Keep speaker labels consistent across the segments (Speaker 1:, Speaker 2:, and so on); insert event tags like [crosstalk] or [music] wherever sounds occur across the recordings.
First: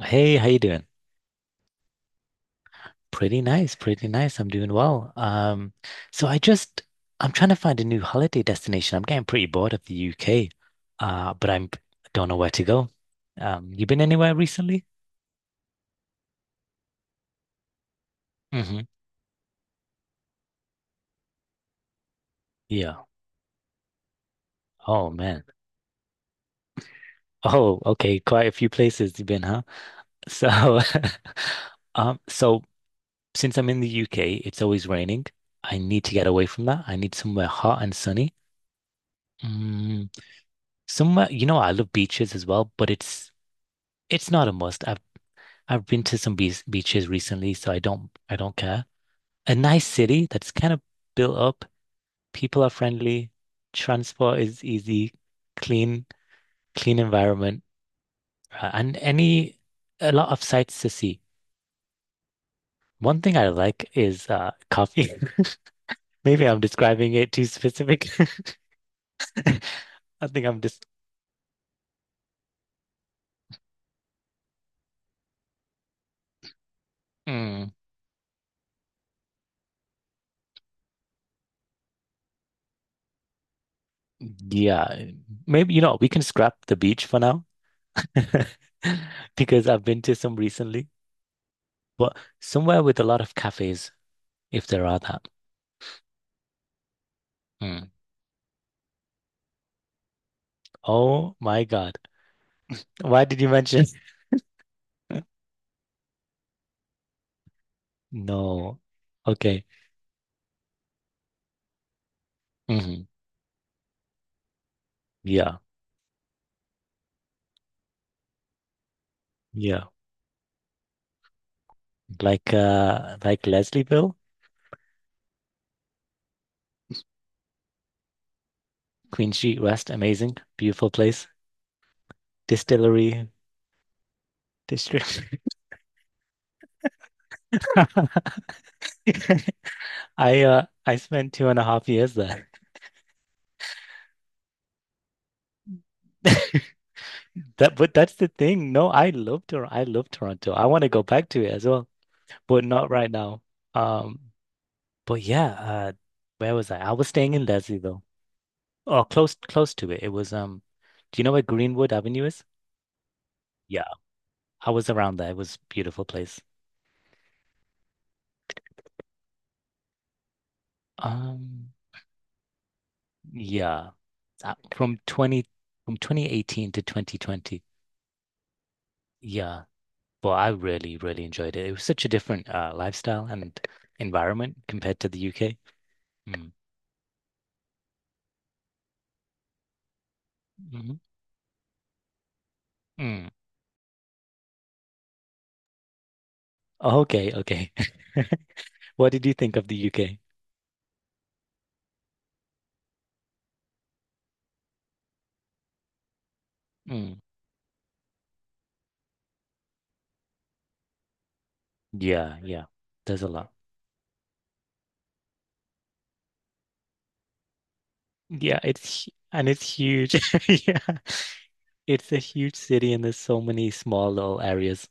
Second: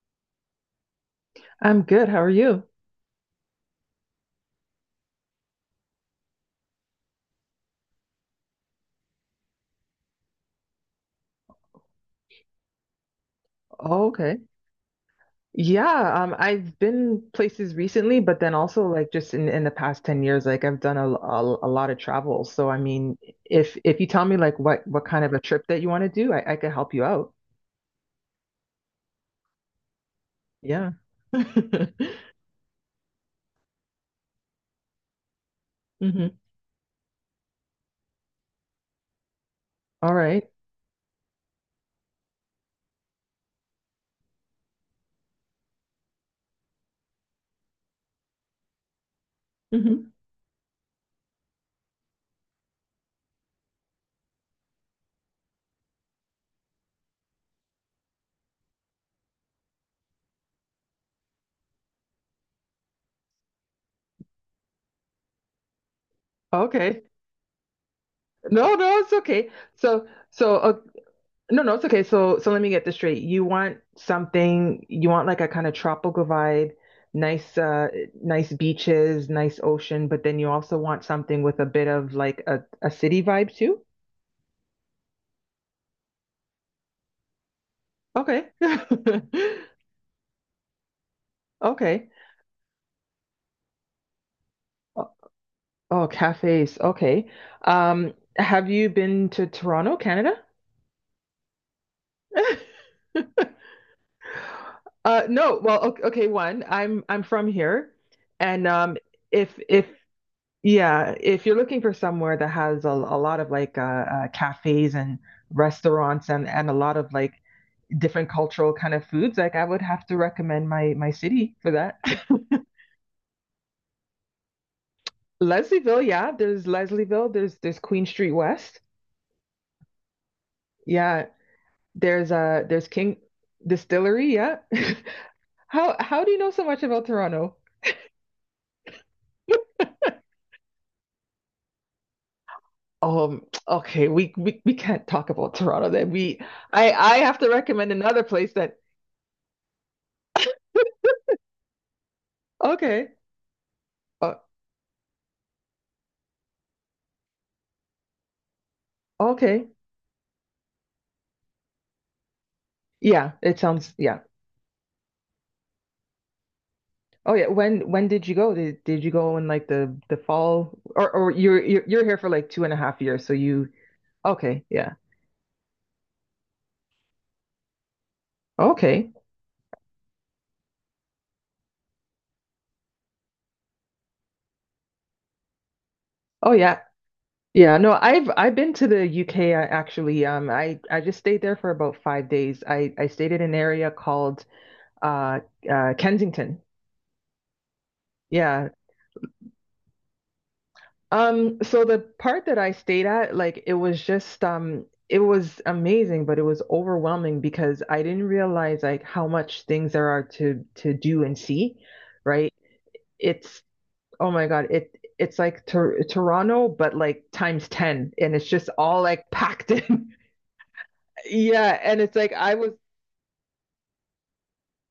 Speaker 1: Hey, how you doing?
Speaker 2: I'm good. How are you?
Speaker 1: Pretty nice, pretty nice. I'm doing well. So I just I'm trying to find a new holiday destination. I'm getting pretty bored of the UK, but I'm don't know where to go. You been
Speaker 2: Oh,
Speaker 1: anywhere
Speaker 2: okay.
Speaker 1: recently?
Speaker 2: Yeah, I've been places recently, but then
Speaker 1: hmm
Speaker 2: also like just in the past 10 years, like I've done a lot of travel. So I
Speaker 1: Yeah.
Speaker 2: mean, if you tell me like what
Speaker 1: Oh
Speaker 2: kind of a
Speaker 1: man.
Speaker 2: trip that you want to do, I could help you out.
Speaker 1: Oh, okay. Quite a few places you've been, huh? So,
Speaker 2: Yeah.
Speaker 1: [laughs]
Speaker 2: [laughs]
Speaker 1: um, so since I'm in the UK, it's always raining. I need to get
Speaker 2: Mm-hmm.
Speaker 1: away from that. I need somewhere hot and sunny. Mm,
Speaker 2: All right.
Speaker 1: Somewhere, I love beaches as well, but it's not a must. I've been to some beaches recently, so I don't care. A nice
Speaker 2: Mm-hmm.
Speaker 1: city that's kind of built up. People are friendly. Transport is easy. Clean, clean environment, and any a lot of sights to see. One thing I like is coffee. [laughs] Maybe I'm
Speaker 2: Okay.
Speaker 1: describing it too specific.
Speaker 2: No, no, it's okay.
Speaker 1: [laughs]
Speaker 2: So
Speaker 1: I think I'm
Speaker 2: so
Speaker 1: just
Speaker 2: No, no, it's okay. So, let me get this straight. You want something, you want like a kind of tropical vibe, nice,
Speaker 1: mm,
Speaker 2: nice beaches, nice ocean, but then you also want something with a bit of like a city vibe too?
Speaker 1: Yeah. Maybe we can scrap the beach for now [laughs]
Speaker 2: Okay.
Speaker 1: because
Speaker 2: [laughs]
Speaker 1: I've been to some recently.
Speaker 2: Okay.
Speaker 1: But somewhere with a lot of cafes, if there are
Speaker 2: Oh,
Speaker 1: that.
Speaker 2: oh, cafes. Okay.
Speaker 1: Mm.
Speaker 2: Have you been to Toronto, Canada?
Speaker 1: Oh my God.
Speaker 2: [laughs]
Speaker 1: Why did you mention? [laughs]
Speaker 2: No. Well, okay, okay. One, I'm from here, and
Speaker 1: No. Okay.
Speaker 2: if yeah, if you're looking for somewhere that has
Speaker 1: hmm
Speaker 2: a lot of like cafes and
Speaker 1: Yeah.
Speaker 2: restaurants and a lot of like different cultural kind of foods, like I would
Speaker 1: Yeah.
Speaker 2: have to recommend my city for that. [laughs]
Speaker 1: Like Leslieville,
Speaker 2: Leslieville, yeah, there's Leslieville, there's Queen Street West.
Speaker 1: Queen Street West, amazing, beautiful
Speaker 2: Yeah,
Speaker 1: place.
Speaker 2: there's King
Speaker 1: Distillery
Speaker 2: Distillery, yeah.
Speaker 1: district.
Speaker 2: [laughs] How do you know so much about Toronto?
Speaker 1: [laughs] I spent 2.5 years there.
Speaker 2: Okay, we can't talk about Toronto then. We
Speaker 1: [laughs]
Speaker 2: I have to
Speaker 1: That
Speaker 2: recommend
Speaker 1: but that's
Speaker 2: another
Speaker 1: the
Speaker 2: place
Speaker 1: thing.
Speaker 2: that
Speaker 1: No, I love Tor. I love Toronto. I want to go back to it as well, but not right
Speaker 2: okay.
Speaker 1: now. Um
Speaker 2: Uh,
Speaker 1: But yeah, uh, where was I? I was staying in Leslie though, or close
Speaker 2: okay.
Speaker 1: close to it. It was do you know where Greenwood Avenue is?
Speaker 2: Yeah, it
Speaker 1: Yeah,
Speaker 2: sounds yeah.
Speaker 1: I was around there. It was a beautiful place.
Speaker 2: Oh yeah, when did you go? Did you go in like the fall, or you're
Speaker 1: Um,
Speaker 2: you're you're here for like 2.5 years, so you
Speaker 1: yeah, uh,
Speaker 2: okay, yeah.
Speaker 1: from 20 from 2018 to 2020.
Speaker 2: Okay.
Speaker 1: Yeah, well, I really enjoyed it. It was such a different lifestyle and environment compared to the UK. Mm.
Speaker 2: Oh yeah. Yeah, no, I've been to the UK actually. Um, I
Speaker 1: hmm
Speaker 2: I just stayed there for about 5 days. I
Speaker 1: Mm.
Speaker 2: stayed in an area called uh Kensington.
Speaker 1: Okay, okay. [laughs]
Speaker 2: Yeah.
Speaker 1: What did you think of the UK?
Speaker 2: So the part that I stayed at, like it was just it was amazing, but it was
Speaker 1: Mm.
Speaker 2: overwhelming because I didn't realize like how much things there are to do and see,
Speaker 1: Yeah,
Speaker 2: right?
Speaker 1: yeah. There's a lot.
Speaker 2: It's oh my God, it's like Tor Toronto, but like times 10, and it's
Speaker 1: Yeah,
Speaker 2: just all
Speaker 1: it's
Speaker 2: like
Speaker 1: and it's
Speaker 2: packed in.
Speaker 1: huge.
Speaker 2: [laughs]
Speaker 1: [laughs] Yeah.
Speaker 2: Yeah, and
Speaker 1: It's
Speaker 2: it's
Speaker 1: a
Speaker 2: like
Speaker 1: huge
Speaker 2: I was
Speaker 1: city and there's so many small little areas.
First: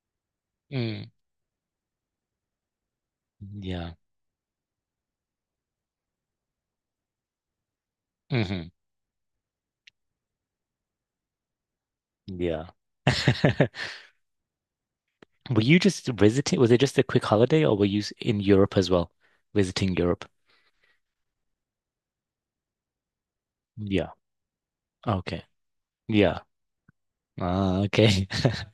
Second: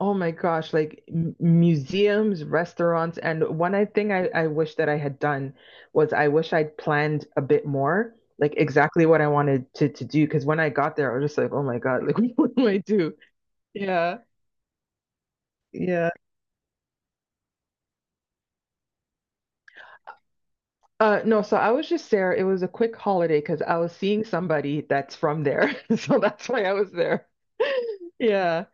Speaker 2: oh my gosh,
Speaker 1: Mm.
Speaker 2: like m museums, restaurants, and one I
Speaker 1: Yeah.
Speaker 2: thing I wish that I had done was I wish I'd planned a bit more, like
Speaker 1: hmm
Speaker 2: exactly what I wanted to do. Because when I got there, I was just like, oh my God, like [laughs] what
Speaker 1: Yeah.
Speaker 2: do I do?
Speaker 1: [laughs]
Speaker 2: Yeah,
Speaker 1: Were you just
Speaker 2: yeah.
Speaker 1: visiting? Was it just a quick holiday or were you in Europe as well? Visiting Europe?
Speaker 2: No, so I was just there. It was a quick holiday because I was
Speaker 1: Yeah.
Speaker 2: seeing somebody that's
Speaker 1: Okay.
Speaker 2: from there, [laughs] so
Speaker 1: Yeah.
Speaker 2: that's why I was there. [laughs]
Speaker 1: Ah, okay.
Speaker 2: Yeah,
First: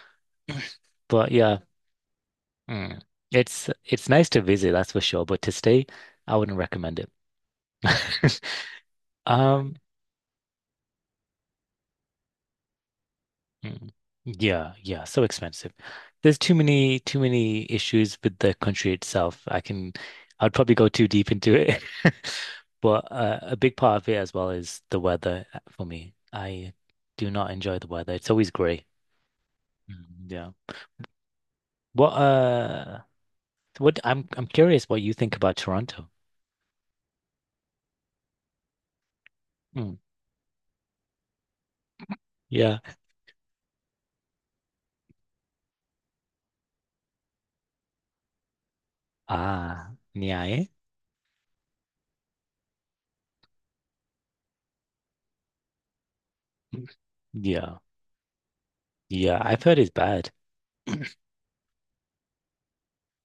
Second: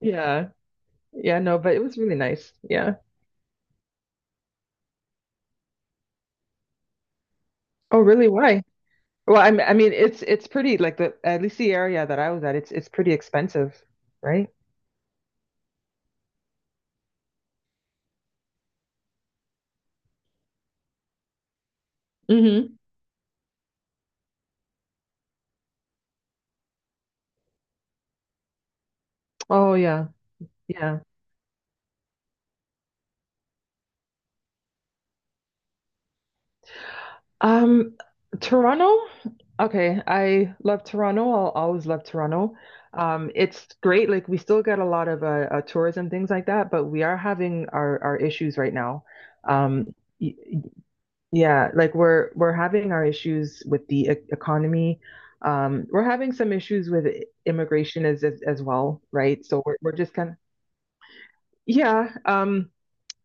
Speaker 2: yeah,
Speaker 1: [laughs] But
Speaker 2: yeah. No,
Speaker 1: yeah,
Speaker 2: but it was really nice. Yeah.
Speaker 1: mm, it's nice to visit, that's for sure, but to stay, I wouldn't recommend it.
Speaker 2: Oh, really?
Speaker 1: [laughs]
Speaker 2: Why? Well, I m- I
Speaker 1: Um,
Speaker 2: mean, it's pretty like the at least the area that I was at, it's pretty expensive,
Speaker 1: Mm.
Speaker 2: right?
Speaker 1: Yeah, yeah, so expensive. There's too many issues with the country itself. I'd probably go too deep into it. [laughs]
Speaker 2: Mm-hmm.
Speaker 1: But a big part of it as well is the weather for me. I do not enjoy the weather. It's always gray.
Speaker 2: Oh yeah,
Speaker 1: Mm, Yeah.
Speaker 2: yeah.
Speaker 1: What uh what I'm curious what you think about Toronto.
Speaker 2: Um, Toronto.
Speaker 1: Mm,
Speaker 2: Okay, I love Toronto. I'll always love Toronto.
Speaker 1: Yeah.
Speaker 2: It's great. Like we still get a lot of tourism things like that, but we are having our issues right now. Um,
Speaker 1: Ah,
Speaker 2: y-
Speaker 1: yeah. eh?
Speaker 2: Yeah, like we're having our issues with the e economy. We're having some
Speaker 1: Mm,
Speaker 2: issues with
Speaker 1: Yeah.
Speaker 2: immigration as well,
Speaker 1: Yeah,
Speaker 2: right? So
Speaker 1: I've
Speaker 2: we're
Speaker 1: heard it's
Speaker 2: we're just kind
Speaker 1: bad.
Speaker 2: of yeah.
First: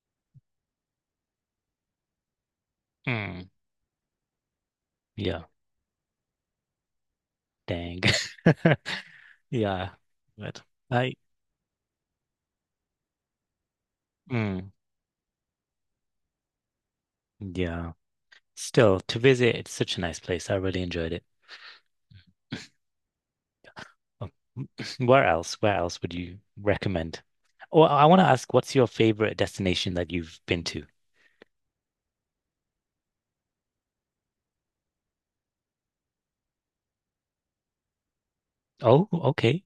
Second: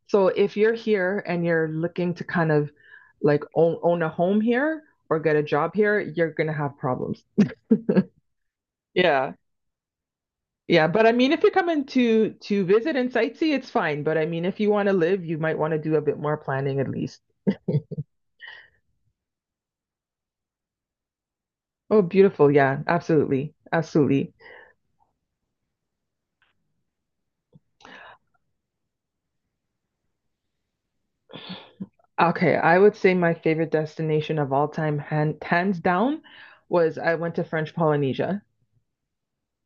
Speaker 2: So if you're here and you're looking to kind of like
Speaker 1: Mm.
Speaker 2: own a home here or get a
Speaker 1: Yeah.
Speaker 2: job here, you're gonna have problems.
Speaker 1: Dang. [laughs]
Speaker 2: Yeah.
Speaker 1: Yeah, but
Speaker 2: Yeah, but I
Speaker 1: I,
Speaker 2: mean, if you're coming to visit and sightsee, it's fine. But I mean, if
Speaker 1: mm,
Speaker 2: you want to live, you might want to do a bit more planning at least.
Speaker 1: yeah, still to visit, it's such a nice place. I really enjoyed it.
Speaker 2: Oh, beautiful. Yeah, absolutely.
Speaker 1: Oh,
Speaker 2: Absolutely.
Speaker 1: [laughs] [clears throat] Where else? Where else would you recommend? Or I want to ask, what's your favorite destination that you've been to?
Speaker 2: Okay, I would say my favorite destination of all time, hands down, was I went to French Polynesia.
Speaker 1: Oh, okay.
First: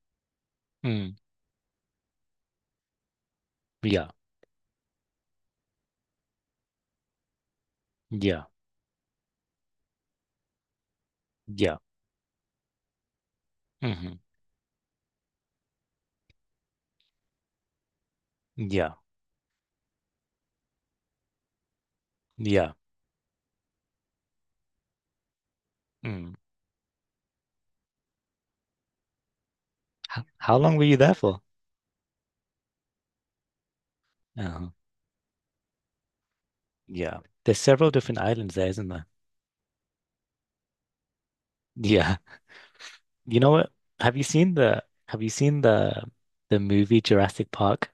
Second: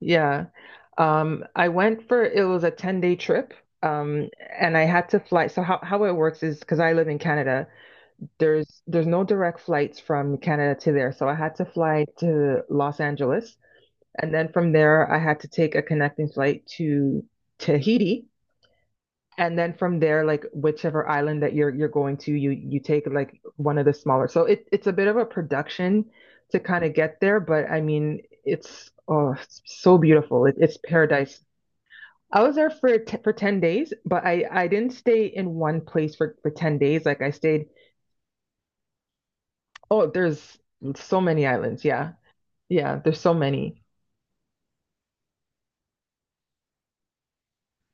Speaker 2: Yeah.
Speaker 1: Mm,
Speaker 2: I went for it was a 10-day trip.
Speaker 1: yeah,
Speaker 2: Um, and I had to fly. So how it works is because I live in Canada,
Speaker 1: yeah,
Speaker 2: there's no direct flights from Canada to there. So I had to
Speaker 1: yeah,
Speaker 2: fly to Los Angeles,
Speaker 1: hmm
Speaker 2: and then from there I had to take a connecting flight to Tahiti.
Speaker 1: yeah,
Speaker 2: And then from there, like whichever island that you're going to, you
Speaker 1: yeah.
Speaker 2: you take like one of the smaller. So it's a bit of a production
Speaker 1: Mm.
Speaker 2: to kind of get there, but I mean, it's oh, it's so
Speaker 1: How,
Speaker 2: beautiful.
Speaker 1: how long
Speaker 2: It's
Speaker 1: were you there for?
Speaker 2: paradise. I was there for t for 10 days, but I
Speaker 1: uh
Speaker 2: didn't stay in one place for 10 days.
Speaker 1: Yeah,
Speaker 2: Like I
Speaker 1: there's
Speaker 2: stayed,
Speaker 1: several different islands there, isn't there?
Speaker 2: oh, there's so many islands.
Speaker 1: [laughs]
Speaker 2: Yeah.
Speaker 1: Yeah.
Speaker 2: Yeah, there's so
Speaker 1: You know what?
Speaker 2: many.
Speaker 1: Have you seen the movie Jurassic Park?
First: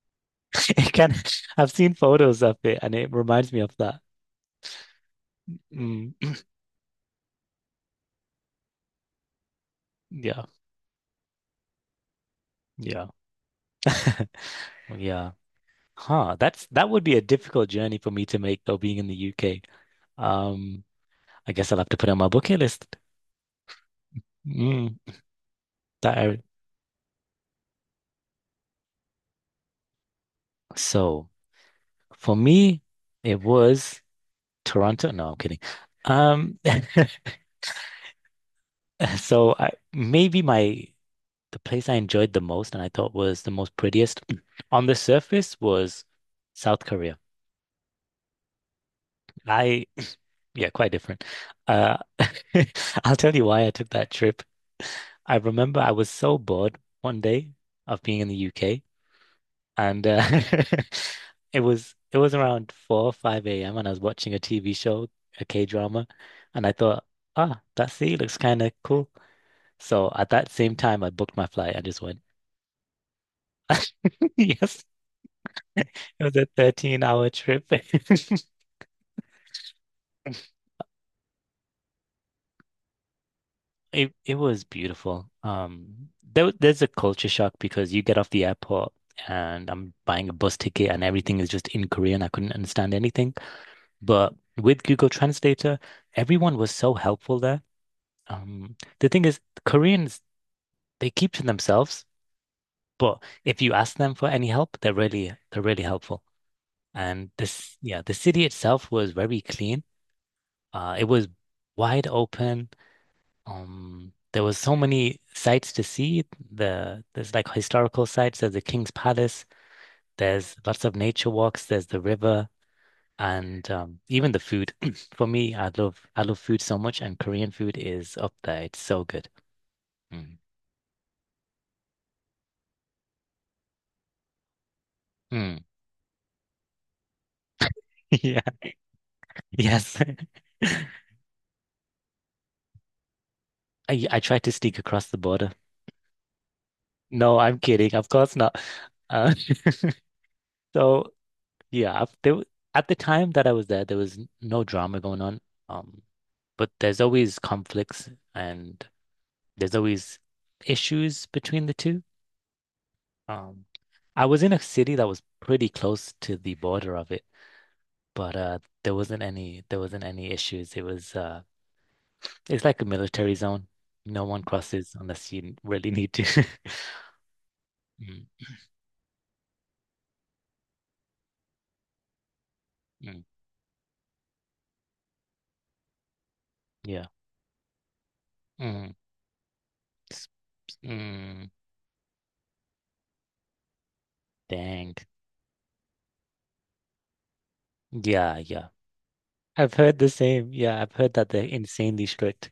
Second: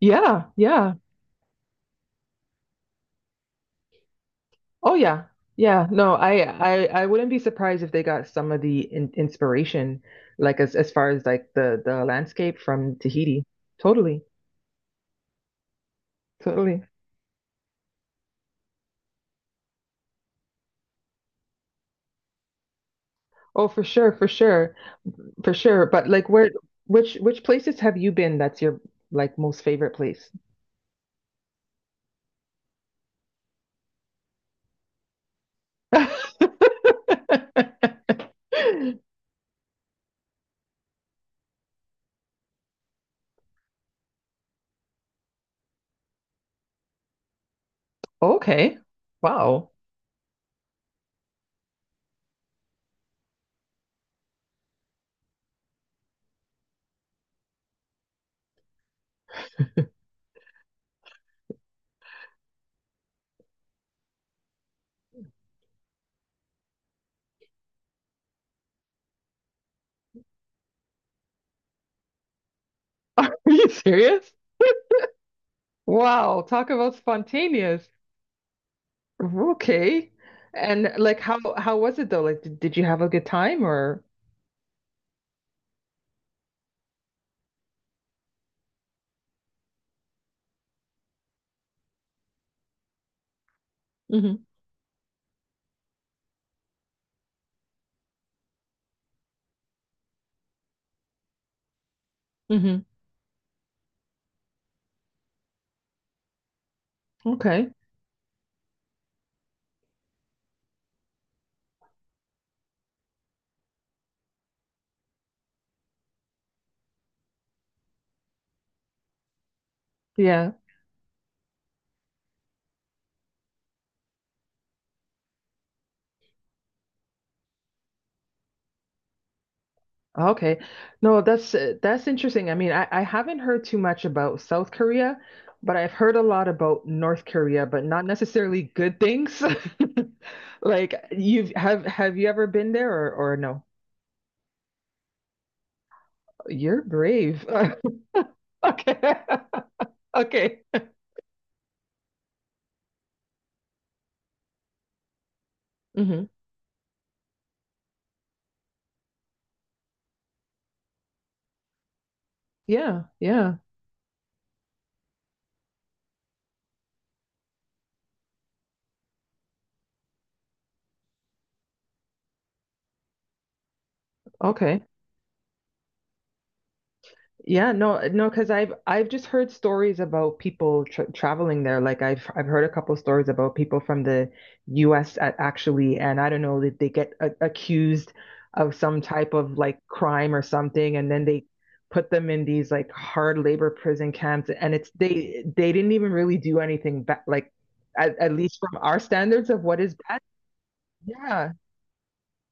Speaker 2: Yeah,
Speaker 1: It
Speaker 2: yeah.
Speaker 1: can, [laughs] I've seen photos of it and it reminds me of that.
Speaker 2: Oh yeah. Yeah. No,
Speaker 1: Mm,
Speaker 2: I wouldn't be surprised if they got some of the in inspiration
Speaker 1: yeah,
Speaker 2: like as far as like the landscape from
Speaker 1: yeah,
Speaker 2: Tahiti. Totally.
Speaker 1: [laughs] yeah. Huh. That's
Speaker 2: Totally.
Speaker 1: that would be a difficult journey for me to make though, being in the UK. Um, I guess I'll have to put it on my bucket list.
Speaker 2: Oh, for sure, for sure.
Speaker 1: Mm,
Speaker 2: For sure. But
Speaker 1: that
Speaker 2: like
Speaker 1: I-
Speaker 2: where which places have you been that's your like most favorite place? [laughs]
Speaker 1: so for me, it was Toronto. No, I'm kidding. Um, [laughs] so I maybe my The place I enjoyed the most and I thought was the most prettiest [clears throat] on the surface was South Korea.
Speaker 2: Okay. Wow.
Speaker 1: I, [laughs] yeah, quite different. Uh, [laughs] I'll tell you why I took that trip. I remember I was so bored one day of being in the UK, and [laughs] it was around 4 or 5 a.m. and I was watching a TV show, a K-drama, and I thought, ah, that sea looks kind of cool. So at that same time, I booked my flight I just went.
Speaker 2: [laughs] Are you serious?
Speaker 1: [laughs] Yes, it was
Speaker 2: Wow,
Speaker 1: a
Speaker 2: talk about
Speaker 1: 13-hour trip.
Speaker 2: spontaneous.
Speaker 1: [laughs]
Speaker 2: Okay. And like how was it though? Like did you have a good time or?
Speaker 1: It was beautiful. There's a culture shock because you get off the airport and I'm buying a bus ticket and everything is just in Korean. I couldn't understand anything. But with Google Translator, everyone was so helpful there. The thing is, Koreans they keep to themselves,
Speaker 2: Hmm.
Speaker 1: but if you ask them for any help, they're really helpful. And
Speaker 2: Okay.
Speaker 1: yeah, the city itself was very clean. It was wide open. There was so many sites to see. There's like historical sites. There's the King's Palace.
Speaker 2: Yeah.
Speaker 1: There's lots of nature walks. There's the river, and even the food. [clears throat] For me, I love food so much, and Korean food is up there. It's so good. Mm.
Speaker 2: Okay. No, that's interesting. I mean, I haven't heard too much about South Korea,
Speaker 1: Mm.
Speaker 2: but I've heard a lot about North Korea, but not
Speaker 1: [laughs] Yeah.
Speaker 2: necessarily good things.
Speaker 1: Yes.
Speaker 2: [laughs]
Speaker 1: [laughs] I
Speaker 2: Like you've have you ever been there or no?
Speaker 1: I tried to sneak across the border.
Speaker 2: You're
Speaker 1: No,
Speaker 2: brave.
Speaker 1: I'm
Speaker 2: [laughs]
Speaker 1: kidding. Of course not.
Speaker 2: Okay.
Speaker 1: Uh,
Speaker 2: [laughs] Okay.
Speaker 1: [laughs] so Yeah, at the time that I was there, there was no drama going on. Um,
Speaker 2: Hmm.
Speaker 1: but there's always conflicts and there's always issues between the two.
Speaker 2: Yeah. Yeah.
Speaker 1: Um, I was in a city that was pretty close to the border of it, but there wasn't any issues. It was it's like a military zone. No one
Speaker 2: Okay.
Speaker 1: crosses unless you really need to. [laughs]
Speaker 2: Yeah, no,
Speaker 1: Mm,
Speaker 2: no, because I've just heard stories about people traveling there. Like I've heard a couple
Speaker 1: mm,
Speaker 2: stories about people from the U.S. at actually, and I don't know that they
Speaker 1: yeah.
Speaker 2: get a accused of
Speaker 1: Mm,
Speaker 2: some type of like
Speaker 1: s-
Speaker 2: crime or
Speaker 1: s-
Speaker 2: something, and then they
Speaker 1: mm,
Speaker 2: put them in these like hard labor prison camps, and it's
Speaker 1: Dang.
Speaker 2: they didn't even really do anything bad, like at
Speaker 1: Yeah,
Speaker 2: least
Speaker 1: yeah.
Speaker 2: from our standards of
Speaker 1: I've
Speaker 2: what is
Speaker 1: heard the
Speaker 2: bad.
Speaker 1: same. Yeah, I've heard that they're
Speaker 2: Yeah.
Speaker 1: insanely strict.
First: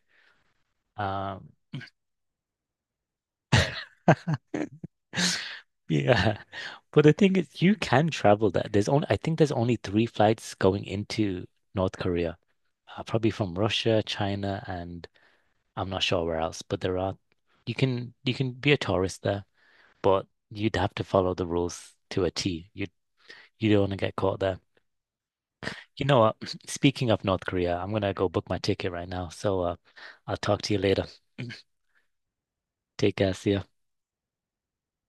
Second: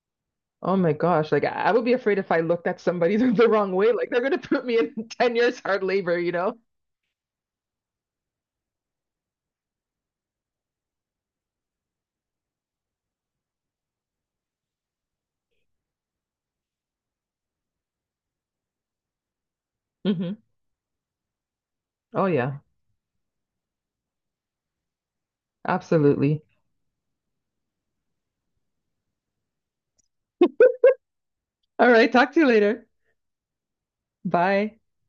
Speaker 2: Oh my gosh, like I
Speaker 1: Um,
Speaker 2: I would be afraid if I looked at somebody [laughs] the wrong way, like they're gonna
Speaker 1: [laughs]
Speaker 2: put me in [laughs] 10 years hard labor, you
Speaker 1: yeah.
Speaker 2: know?
Speaker 1: But the thing is, you can travel there. There's only, I think there's only three flights going into North Korea, probably from Russia, China, and I'm not sure where else, but there are, you can be a tourist there, but
Speaker 2: Hmm.
Speaker 1: you'd have to follow the rules to
Speaker 2: Oh,
Speaker 1: a
Speaker 2: yeah,
Speaker 1: T. You don't want to get caught there. You know what?
Speaker 2: absolutely.
Speaker 1: [clears throat] Speaking of North Korea, I'm gonna go book my ticket right now. So, I'll talk to you later.
Speaker 2: All right, talk to you later.
Speaker 1: [clears throat] Take care. See ya.
Speaker 2: Bye.